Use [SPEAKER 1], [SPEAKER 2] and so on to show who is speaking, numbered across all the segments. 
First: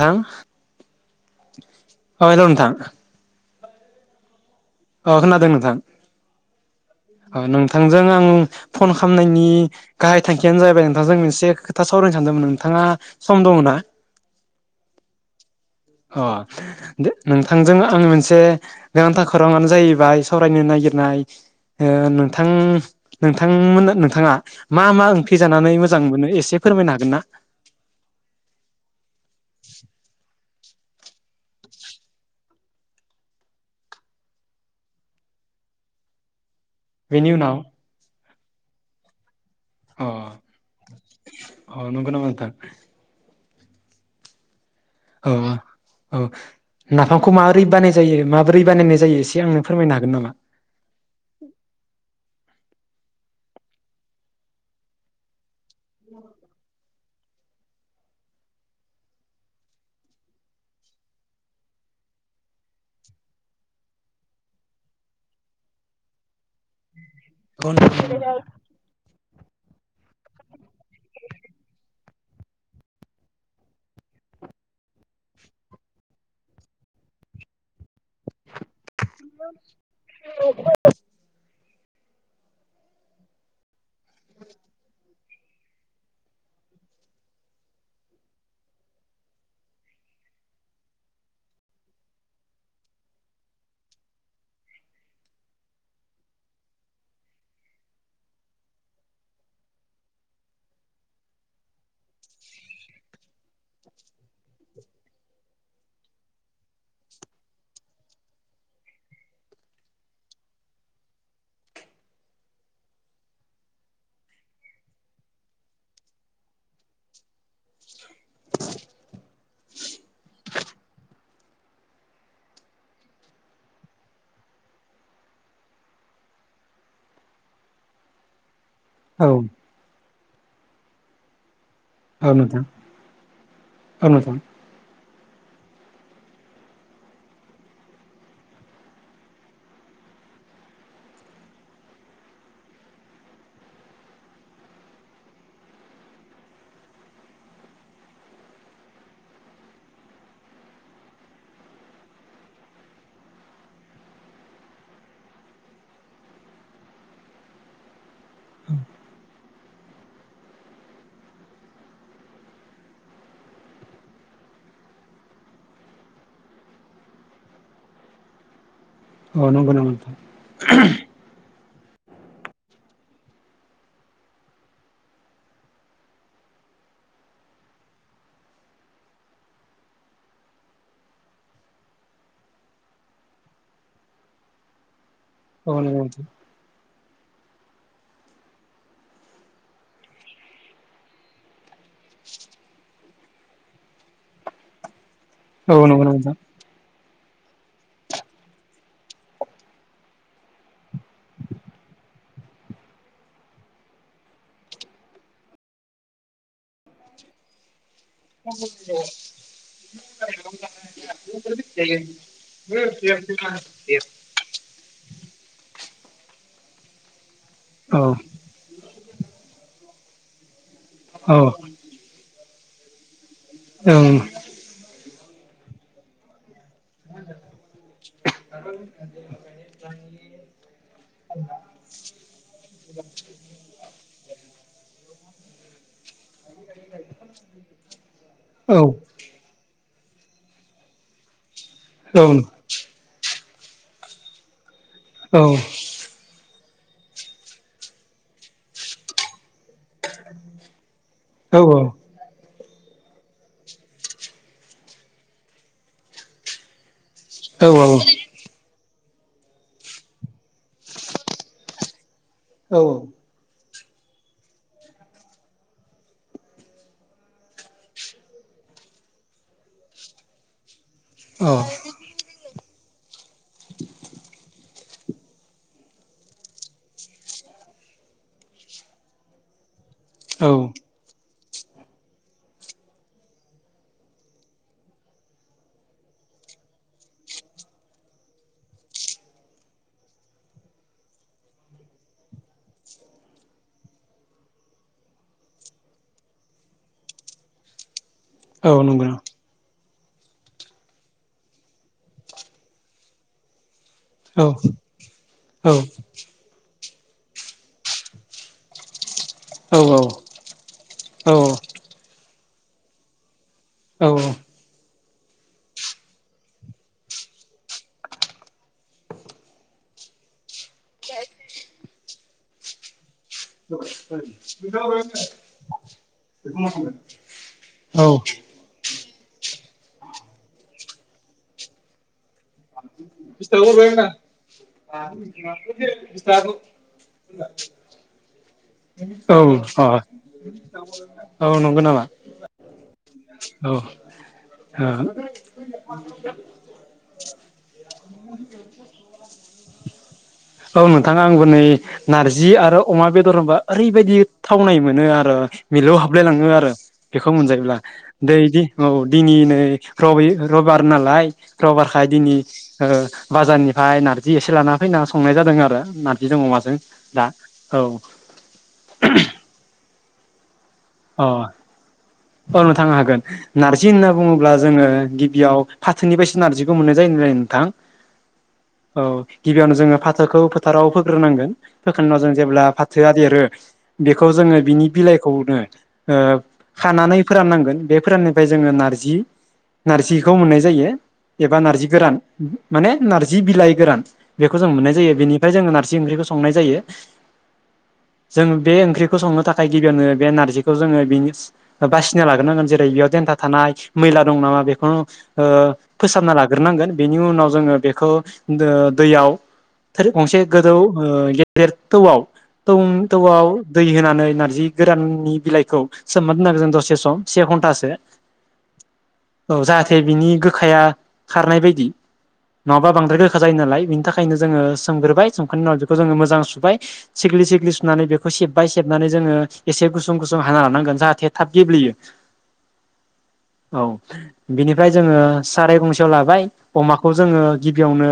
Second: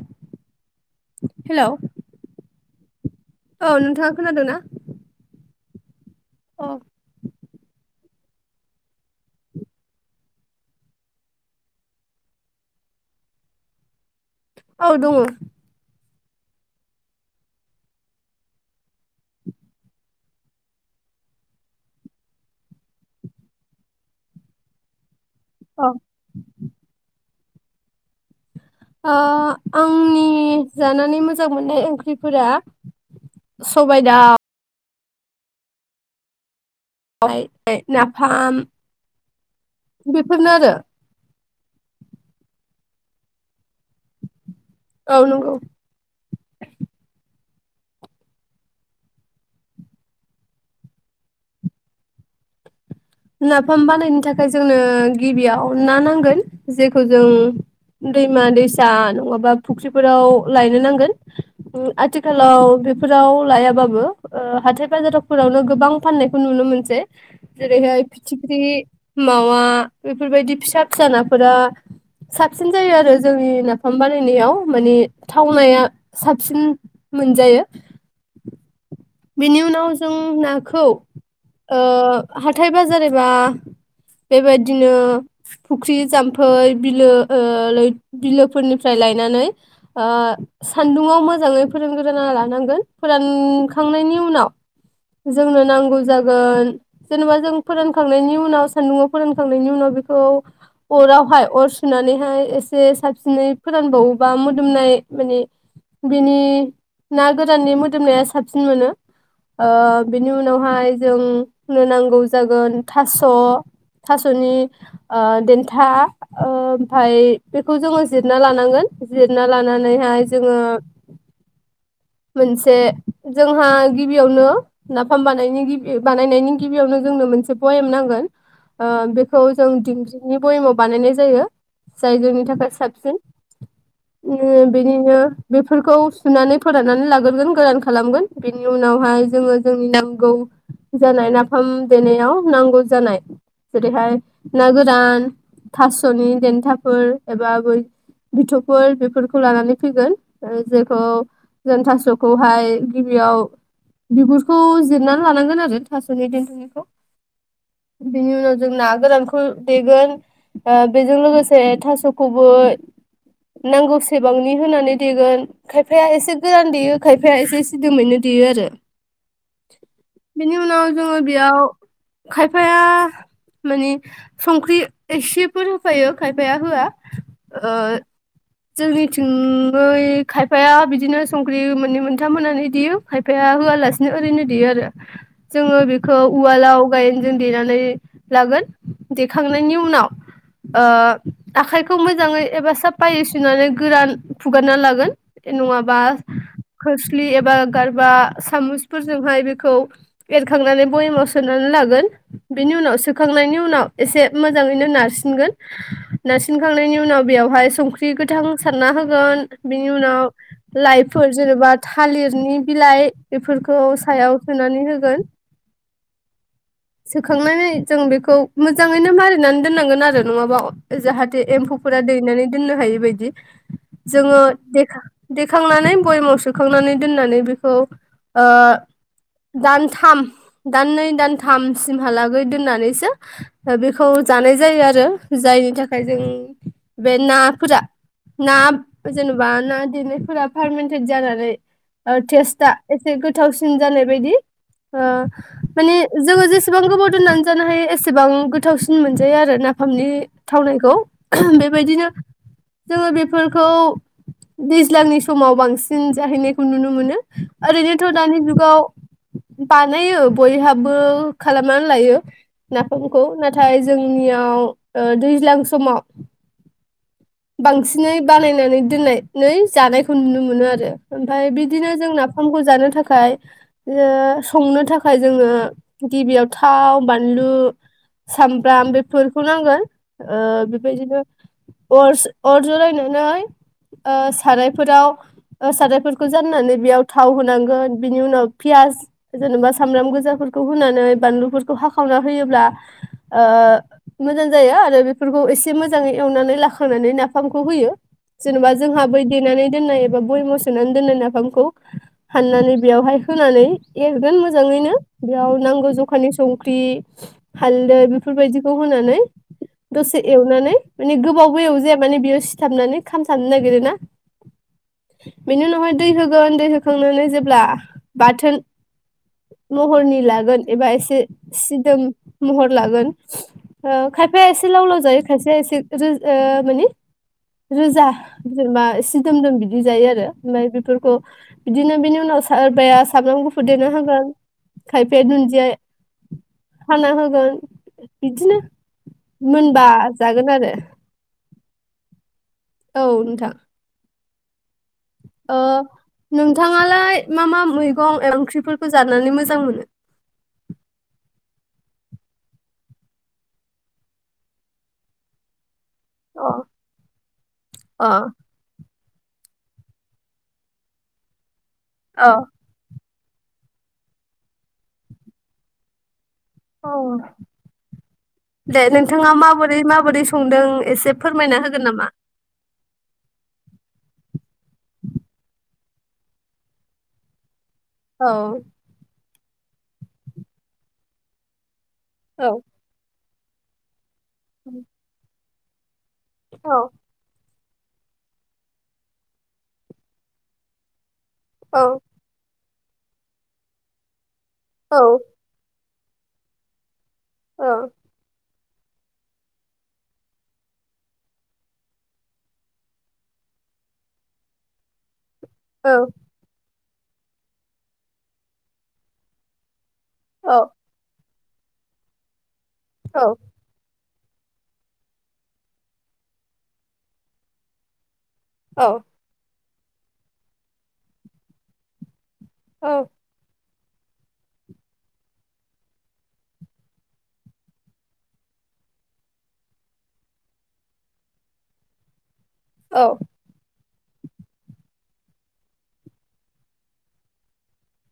[SPEAKER 1] थां
[SPEAKER 2] हेलौ
[SPEAKER 1] अ हेल' नोंथां।
[SPEAKER 2] औ नोंथाङा खोनादोंना?
[SPEAKER 1] अ खोनादों नोंथां
[SPEAKER 2] औ
[SPEAKER 1] अ नोंथांजों आं फन खालामनायनि गाहाइ थांखियानो जाहैबाय नोंथांजों मोनसे खोथा सावरायनो सानदोंमोन नोंथाङा सम दङ ना?
[SPEAKER 2] औ दङ।
[SPEAKER 1] अ दे नोंथांजों आं मोनसे गोनांथार खौराङानो जाहैबाय सावरायनो नागिरनाय ओ नोंथां नोंथांमोना नोंथाङा मा मा ओंख्रि‌‌फोर खै जानानै
[SPEAKER 2] औ
[SPEAKER 1] मोजां मोनो एसे फोरमायनो हागोनना?
[SPEAKER 2] अ आंनि जानानै मोजां मोननाय ओंख्रिफोरा सबाय दाव
[SPEAKER 1] बेनि उनाव
[SPEAKER 2] [unintelligible] फाम
[SPEAKER 1] अ
[SPEAKER 2] बेफोरनो आरो
[SPEAKER 1] अ नंगौ नामा नोंथां? औ ओ, औ नाफामखौ मा माबोरै बानाय जायो, माबोरै बानायनाय जायो एसे आंनो फोरमायनो हागोन नामा?
[SPEAKER 2] नाफाम बानायनो थाखाय जोंनो गिबियाव ना नांगोन जे खौ जों दैमा-दैसा नङाबा फुख्रिफोराव लायनो नांगोन, आथिखालाव बेफोराव लायाबाबो ओ हाथाय बाजारावफोरावनो गोबां फाननायखौ नुनो मोनसै । जेरैहाय फिथिग्रि मावा बेफोरबायदि फिसा-फिसा नाफोरा साबसिन जायो आरो जोंनि नाफाम बानायनायाव माने थावनाया साबसिन मोनजायो । बेनि उनाव जों नाखौ ओ हाथाय बाजार एबा बेबायदिनो फुख्रि, जाम्फै, बिलो, ओ लै बिलोफोरनिफ्राय लायनानै आ सान्दुंङाव मोजाङै फोरानग्रोना लानांगोन फोरान खांनायनि उनाव जोंनो नांगौ जागोन जेनेबा जों फोरानखांनायनि उनाव सान्दुंङाव फोरानखांनायनि उनाव बेखौ अरावहाय अर सुनानैहाय एसे साबसिनै फोरानबावोबा मोदोमनाय माने बिनि ना गोराननि मोदोमनाया साब साबसिन मोनो ओ बेनि उनावहाय जों नो नांगौ जागोन थास' थास'नि ओ देन्था ओ ओमफ्राय बेखौ जोङो जिरना लानांगोन जिरना लानानैहाय जोङो मोनसे जोंहा गिबियावनो नाफाम बानायनायनि गिबि- बानायनायनि गिबियावनो जोंनो मोनसे भयेम नांगोन। ओ
[SPEAKER 1] औ
[SPEAKER 2] बेखौ जों दिंग्रिनि बयमाव बानायनाय जायो। जाय
[SPEAKER 1] औ
[SPEAKER 2] जोंनि
[SPEAKER 1] नोंथां
[SPEAKER 2] थाखाय साबसिन
[SPEAKER 1] औ नोंथां
[SPEAKER 2] उम बेनिनो बेफोरखौ सुनानै फोराननानै लाग्रोगोन गोरान खालामगोन बेनि उनावहाय जोङो जोंनि नांगौ जानाय नाफाम देनायाव नांगौ जानाय जेरैहाय ना गोरान थास'नि देन्थाफोर एबा बै बिथौफोर बेफोरखौ लानानै फैगोन जेखौ जों थासखौहाय गिबियाव बिगुरखौ जिरनानै लानांगोन आरो थास'नि देन्थानिखौ बेनि उनाव जों ना गोरानखौ देगोन ओ बेजों लोगोसे थास'खौबो नांगौ सेबांनि होनानै देगोन खायफाया एसे गोरान देयो खायफाया एसे सिदोमैनो देयो आरो
[SPEAKER 1] औ नंगौ नामा नोंथां
[SPEAKER 2] बेनि उनाव जोङो बेयाव खायफाया माने संख्रि एसेफोर होफायो खायफाया होआ ओ जोंनिथिंयै खायफाया बिदिनो संख्रि मोननै मोनथाम होननानै देयो खायफाया होआलासिनो ओरैनो देयो आरो
[SPEAKER 1] औ
[SPEAKER 2] जोङो
[SPEAKER 1] नंगौ
[SPEAKER 2] बेखौ उवालाव गायेन जों देनानै लागोन देखांनायनि उनाव ओ आखाइखौ मोजाङै एबा साफायै सुनानै गोरान हुगारना लागोन
[SPEAKER 1] नोंथां औ
[SPEAKER 2] नङाबा
[SPEAKER 1] नंगौ नामा नोंथां
[SPEAKER 2] खोस फुलि एबा गारबा सामुसफोरजोंहाय बेखौ एखांनानै बयमाव सोनानै लागोन बेनि उनाव सोखांनायनि उनाव एसे मोजांयैनो नारसिनगोन नारसिनखांनायनि उनाव बेयावहाय संख्रि बि गोथां सारना होगोन बिनि उनाव लाइ फोर जेनबा थालिरनि बिलाइ बेफोरखौ सायाव होनानै होगोन सो खांनानै
[SPEAKER 1] औ
[SPEAKER 2] जों बेखौ मोजां यैनो मारिनानै दोननांगोन आरो नङाबा जाहाथे
[SPEAKER 1] औ
[SPEAKER 2] एम्फौफोरा दैनानै दोननो हायि बायदि
[SPEAKER 1] ओं
[SPEAKER 2] जोङो देखां देखांनानै बयामाव सोखांनानै दोननानै बेखौ ओ दानथाम दाननै दान थाम सिमहालागै दोननानैसो ओ बेखौ जानाय जायो आरो जायनि थाखाय जों बे नाफोरा ना
[SPEAKER 1] औ
[SPEAKER 2] जेनबा ना देनायफोरा पारमेन्टेट जानानै ओ तेस्ता एसे गोथावसिन जानाय बायदि ओ
[SPEAKER 1] औ
[SPEAKER 2] माने जोङो जेसेबां गोबाव दोननानै जानो हायो एसेबां गोथावसिन मोनजायो आरो नाफामनि थावनायखौ
[SPEAKER 1] औ
[SPEAKER 2] बेबायदिनो जोङो बेफोरखौ दैज्लांनि समाव बांसिन जाहैनायखौ नुनो मोनो। आरैनोथ दानि जु गाव बानायो बयहा बो खालामनानै लायो नाफामखौ नाथाय जोंनियाव दैज्लां ओ समाव बांसिनै बानायनानै दोननानै जानायखौ नुनो मोनो। आरो ओमफ्राय बिदिनो जों नाफामखौ जानो थाखाय ओ संनो थाखाय जोङो गिबियाव थाव बानलु सामब्राम बेफोरखौ नांगोन ओ
[SPEAKER 1] औ
[SPEAKER 2] बेबायदिनो अर अर जरायनानै ओ सारायफोराव ओ सारायफोरखौ जाननानै बेयाव थाव होनांगोन बिनि उनाव पियास जेनेबा सामब्राम गोजाफोरखौ होनानै बानलुफोरखौ हाखावना होयोब्ला ओ मोजां जायो आरो बेफोरखौ एसे मोजाङै एवनानै ला खांनानै नाफामखौ होयो। जेनेबा
[SPEAKER 1] औ नंगौ
[SPEAKER 2] जोंहाबो देनानै दोन्नाय एबा बयाम सोनानै दोननाय नाफामखौ हाननानै बेयावहाय होनानै एरगोन
[SPEAKER 1] औ
[SPEAKER 2] मोजाङैनो बेयाव
[SPEAKER 1] औ औ
[SPEAKER 2] नांगौ जखानि संख्रि हालदै बेफोरबायदिखौ होनानै
[SPEAKER 1] औ
[SPEAKER 2] दसे एवनानै माने गोबाव बैयाव जे माने बियो सि थाबनानै खाम नो नागिरोना। बेनि उनावहाय दै होगोन दै होखांनानै जेब्ला बाथोन महरनि लागोन एबा एसे सिदोम महर लागोन ओ खायफाया एसे लाव लाव जायो खायसेया एसे रो ओ माने रोजा
[SPEAKER 1] औ
[SPEAKER 2] जेनेबा आ सिदोम दोम बिदि जायो आरो ओमफ्राय बेफोरखौ बिदिनो बिनि उनाव सोरबाया सामब्राम गुफुर देना होगोन खायफाया दुन्दिया हाना होगोन बिदिनो
[SPEAKER 1] अ
[SPEAKER 2] मोनबा जागोन आरो
[SPEAKER 1] औ नंगौ नामा
[SPEAKER 2] औ नोंथां
[SPEAKER 1] औ
[SPEAKER 2] ओ नोंथाङालाय मा मा मैं गं ओंख्रिफोरखौ जानानै मोजां मोनो?
[SPEAKER 1] औ नोंथां आंबो नै नारजि आरो अमा बेदर होनबा ओरैबायदि थावनाय मोनो आरो मिलौ हाबलायलाङो
[SPEAKER 2] अ
[SPEAKER 1] आरो बेखौ मोनजायोब्ला
[SPEAKER 2] अ
[SPEAKER 1] दैदि औ दिनै नै रबि रबबार नालाय रबारखाय
[SPEAKER 2] अ
[SPEAKER 1] दिनै ओ बाजारनिफ्राय नारजि एसे लाना फैना सनाय जादों आरो नार
[SPEAKER 2] औ दे नोंथाङा माबोरै माब बोरै संदों एसे
[SPEAKER 1] अ
[SPEAKER 2] फोरमायना होगोन नामा?
[SPEAKER 1] औ नोंथां हागोन नारजि होनना बुङो ब्ला जोङो गिबियाव फाथोनिफायसो नारजिखौ मोननाय जायोन जायोन नोंथां
[SPEAKER 2] औ
[SPEAKER 1] औ गिबियावनो जोङो फाथोखौ फोथाराव फोग्रोनांगोन फोखांना जों
[SPEAKER 2] औ
[SPEAKER 1] जेब्ला फाथोआ देरो बेखौ जोङो बिनि बिलाइखौनो ओ
[SPEAKER 2] औ
[SPEAKER 1] खानानै फोरान नांगोन बे फोराननिफ्राय जोङो नारजि नारजिखौ मोननाय जायो एबा
[SPEAKER 2] औ
[SPEAKER 1] नारजि गोरान माने नारजि बिलाइ गोरान बेखौ जों मोननाय
[SPEAKER 2] औ
[SPEAKER 1] जायो बेनिफ्राय जों नार जि ओंख्रिखौ संनाय जायो
[SPEAKER 2] औ
[SPEAKER 1] जों बे ओंख्रिखौ संनो थाखाय गिबियावनो बे नारजि खौ जोङो बिनिस बासिनो लाग्रोनांगोन जेरै बेयाव देन्था थानाय मैला दं नामा बेखौ ओ
[SPEAKER 2] औ
[SPEAKER 1] फोसाबना लाग्रोनांगोन बेनि उनाव जोङो बेखौ ओ दैयाव गंसे
[SPEAKER 2] औ
[SPEAKER 1] गोदौ एर थौ आव थौम
[SPEAKER 2] औ
[SPEAKER 1] थौआव दै होनानै नारजि गोराननि बिलाइखौ सोमना दोनो आरो जों दसे सम से घन्टासो।
[SPEAKER 2] औ।
[SPEAKER 1] औ जाहाथे बिनि गोखाया खारनाय बायदि। नङाबा
[SPEAKER 2] औ
[SPEAKER 1] बांद्राय गोखा जायो नालाय बिनि थाखायनो जोङो सोमग्रोबाय सोमखांनायनि उनाव बेखौ जोङो मोजां सुबाय सिग्लि सिग्लि सुनानै बेखौ सेबबाय सेबनानै जोङो एसे गुसु सुं गुसुं हाना लानांगोन जाहाथे थाब गेब्लेयो।
[SPEAKER 2] औ।
[SPEAKER 1] औ बिनिफ्राय जोङो साराय गंसेयाव लाबाय अमाखौ जोङो गिबियावनो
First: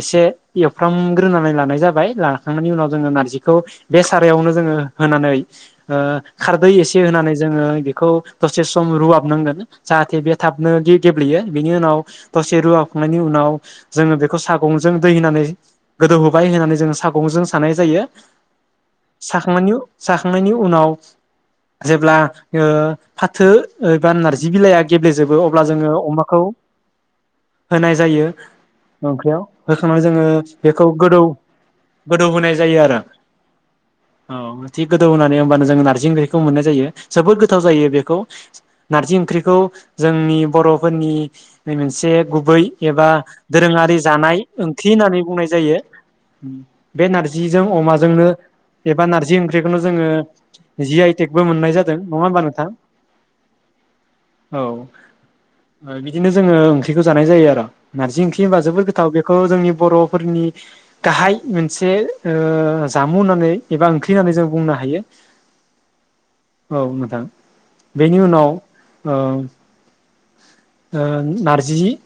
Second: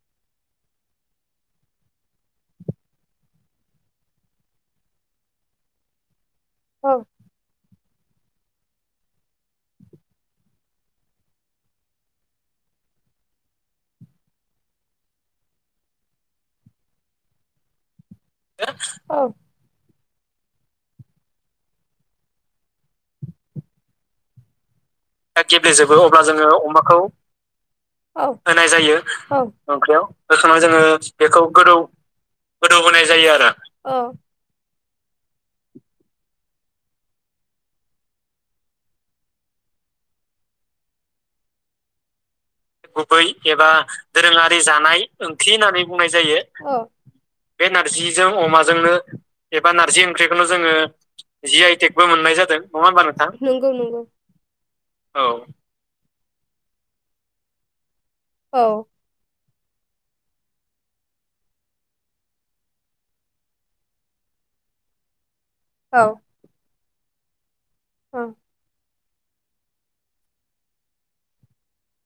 [SPEAKER 1] एसे एवफ्रामग्रोनानै लानाय जाबाय, लाखांनायनि उनाव जोङो नारजिखौ बे सारायावनो जोङो होनानै ओ खारदै
[SPEAKER 2] औ
[SPEAKER 1] एसे होनानै जोङो बे खौ दसे सम रुवाबनांगोन जाहाथे बे थाबनो गेब्लेयो। बेनि उनाव दसे रुवाखांनायनि उनाव जोङो बेखौ सागंजों दै होनानै गोदौहोबाय होननानै जोङो सागंजों सानाय जायो।
[SPEAKER 2] [unintelligible] औ।
[SPEAKER 1] साखांनायनि साखांनायनि उनाव जेब्ला ओ फाथो एबा नारजि बिलाइआ गेब्लेजोबो
[SPEAKER 2] दा
[SPEAKER 1] अब्ला जोङो
[SPEAKER 2] गेब्लेजोबो अब्ला
[SPEAKER 1] अमाखौ
[SPEAKER 2] जोङो अमाखौ
[SPEAKER 1] होनाय जायो
[SPEAKER 2] होनाय जायो
[SPEAKER 1] होखांनानै
[SPEAKER 2] ओंख्रियाव
[SPEAKER 1] जोङो
[SPEAKER 2] होखांनानै जोङो
[SPEAKER 1] बेखौ गोदौ
[SPEAKER 2] बेखौ गोदौ
[SPEAKER 1] गोदौ होनाय जायो
[SPEAKER 2] गोदौ
[SPEAKER 1] आरो
[SPEAKER 2] होनाय जायो आरो।
[SPEAKER 1] [unintelligible] गोदौ होनानै होनबानो जों नारजि ओंख्रि खौ मोननाय जायो जोबोद गोथाव जायो बेखौ नारजि ओंख्रिखौ जोंनि बर'फोरनि मोनसे गुबै एबा
[SPEAKER 2] गुबै एबा
[SPEAKER 1] दोरोङारि जानाय
[SPEAKER 2] दोरोङारि
[SPEAKER 1] ओंख्रि
[SPEAKER 2] जानाय
[SPEAKER 1] होननानै बुंनाय
[SPEAKER 2] ओंख्रि
[SPEAKER 1] जायो।
[SPEAKER 2] होननानै बुंनाय जायो
[SPEAKER 1] बे नारजिजों
[SPEAKER 2] बे
[SPEAKER 1] अमाजोंनो
[SPEAKER 2] नारजिजों अमाजोंनो
[SPEAKER 1] एबा नारजि
[SPEAKER 2] एबा
[SPEAKER 1] ओंख्रिखौनो
[SPEAKER 2] नारजि
[SPEAKER 1] जोङो
[SPEAKER 2] ओंख्रिखौनो जोङो
[SPEAKER 1] जि आइ बो
[SPEAKER 2] जि
[SPEAKER 1] मोननाय
[SPEAKER 2] आइ
[SPEAKER 1] जादों
[SPEAKER 2] टेकबो
[SPEAKER 1] नङा
[SPEAKER 2] मोननाय
[SPEAKER 1] होनबा
[SPEAKER 2] जादों
[SPEAKER 1] नोंथां?
[SPEAKER 2] नङा होमबा नोंथां? नंगौ नंगौ
[SPEAKER 1] औ बिदिनो जोङो ओंख्रिखौ जानाय जायो आरो। नारजि ओंख्रि होनबा
[SPEAKER 2] औ
[SPEAKER 1] जोबोद गोथाव बेखौ जोंनि बर'फोरनि गाहाइ मोनसे ओ जामु होननानै एबा ओंख्रि होननानै जों बुंनो हायो।
[SPEAKER 2] औ
[SPEAKER 1] औ नोंथां। बेनि
[SPEAKER 2] औ
[SPEAKER 1] उनाव औ। ओ नारजि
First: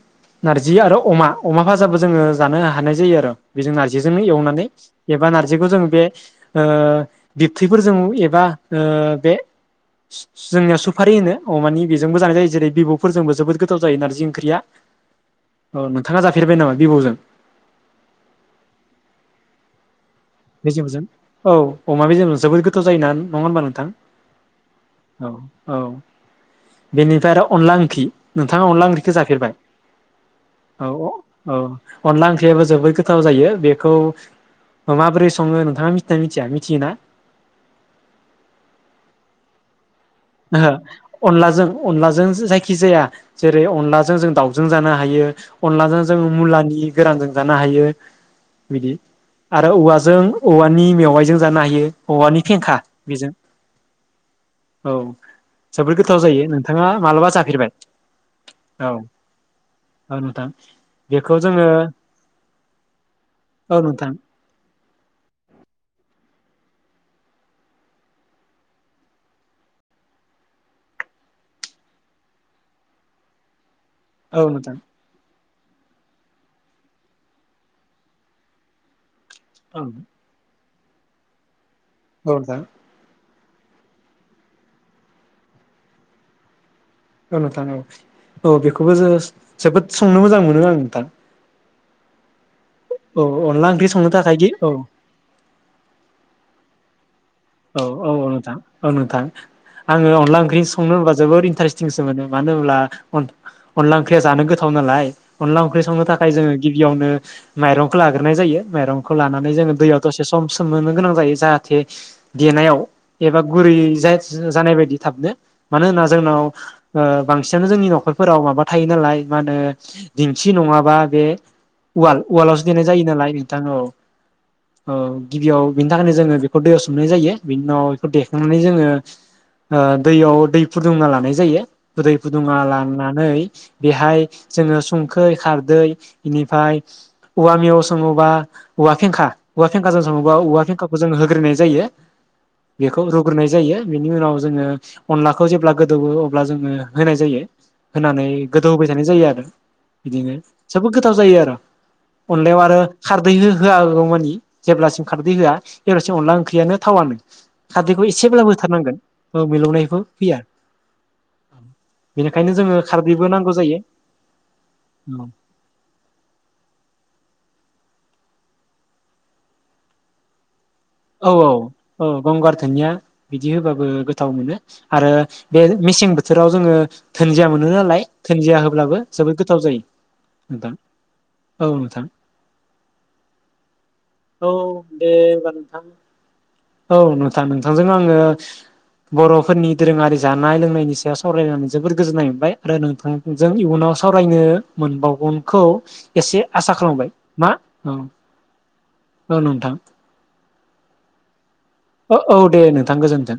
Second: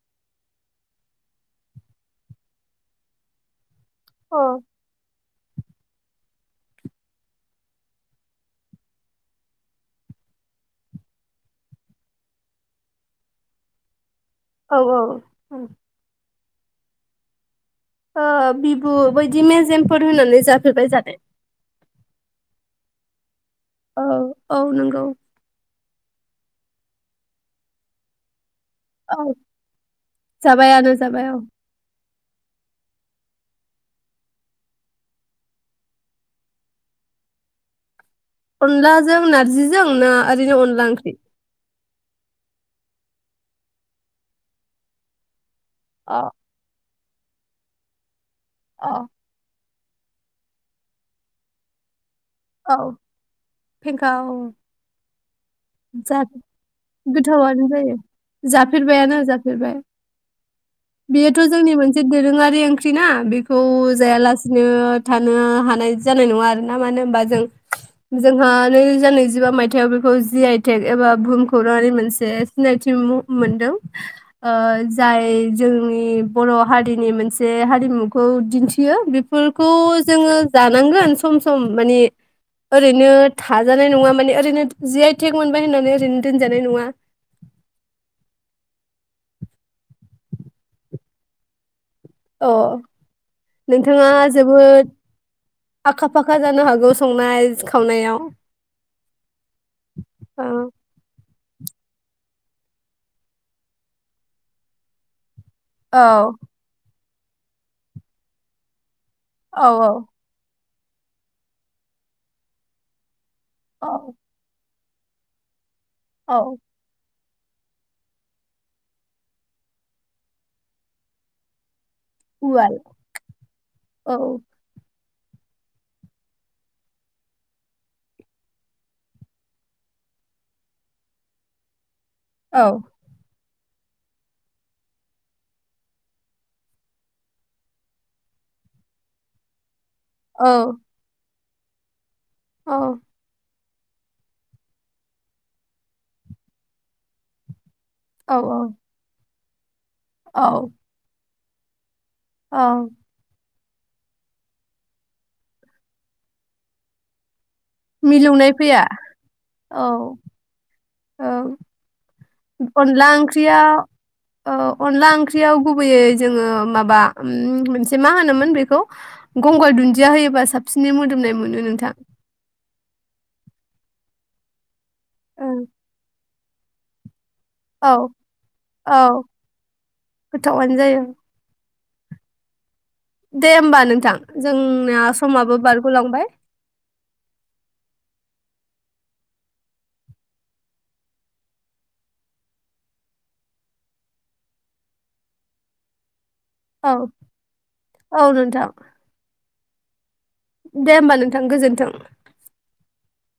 [SPEAKER 1] नारजि आरो अमा, अमा फाजाबो जोङो जानो हानाय जायो आरो बेजों नार जिजोंनो एवनानै
[SPEAKER 2] अ
[SPEAKER 1] एबा नार्जिखौ जों बे ओ बिबथैफोरजों एबा ओ बे जोंनियाव सुफारि होनो अमानि बेजोंबो जानाय जायो। जेरै बिबु फोरजों जोबोद गोथाव जायो नारजि ओंख्रिया।
[SPEAKER 2] औ
[SPEAKER 1] ओ नोंथाङा जा फेरबाय नामा बिबुजों?
[SPEAKER 2] ओ बिबु बैदि मेजेम फोर होनानै जाफेरबाय
[SPEAKER 1] मेजेमजों
[SPEAKER 2] जानाय
[SPEAKER 1] औ अमा मेजेमजों जोबोद गोथाव जायो ना? नङा होनबा नोंथां?
[SPEAKER 2] औ औ नंगौ
[SPEAKER 1] औ। औ बेनिफ्राय आर अनला ओंख्रि नोंथाङा अनला ओंख्रिखौ
[SPEAKER 2] औ
[SPEAKER 1] जाफेरबाय? औ
[SPEAKER 2] जाबायानो जाबाय
[SPEAKER 1] औ औ। अनला ओंख्रियाबो जोबोद गोथाव जायो। बेखौ माबोरै सङो, नोंथाङा मिथियोना मिथिया मिथियोना?
[SPEAKER 2] अनलाजों नारजिजों? ना आजिजों
[SPEAKER 1] ओहो
[SPEAKER 2] अनला ओंख्रि?
[SPEAKER 1] अनलाजों अनलाजों जायखि जाया जेरै- अनलाजों जों दाउजों जानो हायो। अनलाजों
[SPEAKER 2] अ
[SPEAKER 1] जोङो मुलानि गोरानजों जानो हायो।
[SPEAKER 2] अ
[SPEAKER 1] बिदि। आरो औवाजों औवानि मेवाइजों जानो हायो। औवानि
[SPEAKER 2] औ
[SPEAKER 1] फेंखा बेजों। [inaudible]
[SPEAKER 2] जाथ
[SPEAKER 1] जायो नोंथाङा मालाबा
[SPEAKER 2] गोथावानो
[SPEAKER 1] जाफेरबाय
[SPEAKER 2] जायो
[SPEAKER 1] औ
[SPEAKER 2] जाफेरबायानो जाफेरबाय
[SPEAKER 1] औ नोंथां बेखौ
[SPEAKER 2] बेयोथ'
[SPEAKER 1] जोङो
[SPEAKER 2] जोंनि मोनसे दोरोङारि ओंख्रि ना बेखौ
[SPEAKER 1] औ नोंथां
[SPEAKER 2] जायालासिनो थानो हानाय जानाय नङा आरो ना मानो होनबा जों जोंहा नैरोजा नैजिबा मायथाइयाव बेखौ जि आइ टेक एबा बुहुम खौरांनि मोनसे सिनायथि मोनदों।
[SPEAKER 1] औ
[SPEAKER 2] ओ
[SPEAKER 1] नोंथां
[SPEAKER 2] जाय जोंनि बर' हारिनि मोनसे हारिमुखौ दिन्थियो बे फोरखौ
[SPEAKER 1] औ
[SPEAKER 2] जोङो जानांगोन सम सम मानि
[SPEAKER 1] नोंथां
[SPEAKER 2] ओरैनो थाजानाय नङा माने ओरैनो जे थेग मोनबाय होननानै ओरैनो दोनजानाय नङा।
[SPEAKER 1] औ नोंथां औ औ बेखौबो जोस जोबोद संनो मोजां मोनो आं नोंथां।
[SPEAKER 2] अ
[SPEAKER 1] औ अनला ओंख्रि
[SPEAKER 2] नोंथाङा
[SPEAKER 1] संनो थाखाय औ
[SPEAKER 2] जोबोद आखा फाखा जानो हागौ संनाय
[SPEAKER 1] औ औ
[SPEAKER 2] खावनायाव
[SPEAKER 1] औ नोंथां औ नोंथां आङो अनला
[SPEAKER 2] औ
[SPEAKER 1] ओंख्रि संनो होनबा जोबोद इन्टारेस्टिंसो मोनो मानो होनब्ला अन-अनला ओंख्रिया जानो गोथाव नालाय। अनला ओंख्रि
[SPEAKER 2] औ
[SPEAKER 1] संनो थाखाय जोङो गिबियावनो माइरंखौ लाग्रोनाय जायो माइरं खौ लानानै
[SPEAKER 2] औ
[SPEAKER 1] जोङो दैयाव
[SPEAKER 2] औ
[SPEAKER 1] दसे सम सोमनोनो गोनां जायो जाहाथे देनायाव एबा गुरै
[SPEAKER 2] औ
[SPEAKER 1] जास जानाय बायदि थाबनो मानो होना जोंनाव
[SPEAKER 2] औ
[SPEAKER 1] ओ बांसिनानो जोंनि न'खरफोराव माबा थायो नालाय मा होनो दिन्थि नङाबा बे उवाल उवालावसो
[SPEAKER 2] उवाल
[SPEAKER 1] देनाय जायो नालाय नोंथां औ औ गिबियाव बेनि थाखायनो जोङो बेखौ दैयाव सो मनाय जायो बिनि उनाव बेखौ देखांनानै जोङो ओ दैयाव दै फुदुंना लानाय जायो दै फुदुङा
[SPEAKER 2] औ
[SPEAKER 1] लानानै बेहाय जोङो संखै खारदै इनिफ्राय औवा मेव सङोबा औवा फेंखा औवा फेंखाजों सङोबा औवा
[SPEAKER 2] औ
[SPEAKER 1] फेंखाखौ जों हो गोरोबनाय जायो ।
[SPEAKER 2] औ
[SPEAKER 1] बेखौ रुग्रोनाय जायो बेनि उनाव जोङो अनलाखौ जेब्ला गोदौवो अब्ला जोङो होनाय जायो होनानै
[SPEAKER 2] औ औ
[SPEAKER 1] गोदौहोबाय थानाय जायो आरो बिदिनो
[SPEAKER 2] औ
[SPEAKER 1] सबबो गोथाव जायो आरो अनलायाव आरो
[SPEAKER 2] औ
[SPEAKER 1] खारदै हो होआगौमानि जेब्लासिम खारदै होआ जेबलासिम अनला ओं ख्रियानो थावानो खारदैखौ एसेब्लाबो
[SPEAKER 2] मिलौनाय फैया
[SPEAKER 1] होथारनांगोन
[SPEAKER 2] औ
[SPEAKER 1] मिलौनायखौ फैया
[SPEAKER 2] औ
[SPEAKER 1] बेनिखायनो जोङो
[SPEAKER 2] अनला
[SPEAKER 1] खारदैबो नांगौ
[SPEAKER 2] ओंख्रिया
[SPEAKER 1] जायो
[SPEAKER 2] औ अनला ओंख्रियाव गुबैयै जोङो माबा मोनसे मा होनोमोन बेखौ गंगार दुन्दिया होयोबा साब
[SPEAKER 1] औ औ औ गंगार थोनिया बिदि होबाबो गोथाव मोनो आरो बे मिसिं बोथोराव जोङो धोनजिया मोनो नालाय
[SPEAKER 2] औ
[SPEAKER 1] धोनजिया होब्लाबो
[SPEAKER 2] औ
[SPEAKER 1] जोबोद गोथाव जायो नोंथां
[SPEAKER 2] गोथावानो जायो
[SPEAKER 1] । औ नोंथां
[SPEAKER 2] दे होमबा नोंथां
[SPEAKER 1] औ
[SPEAKER 2] जोंनिया
[SPEAKER 1] दे होमबा
[SPEAKER 2] समाबो
[SPEAKER 1] नोंथां
[SPEAKER 2] बारग
[SPEAKER 1] औ नोंथां नोंथांजों आङो ओ बरफोरनि दोरोङारि जानाय लोंनायनि सायाव सावरायनानै जोबोर गोजोननाय मोनबाय आरो नोंथांजों इयुनाव सावरायनो मोनबावगोनखौ एसे आसा
[SPEAKER 2] औ
[SPEAKER 1] खालामबाय मा औ औ नोंथां
[SPEAKER 2] दे होमबा नोंथां गोजोन
[SPEAKER 1] ओ औ दे नोंथां गोजोन थों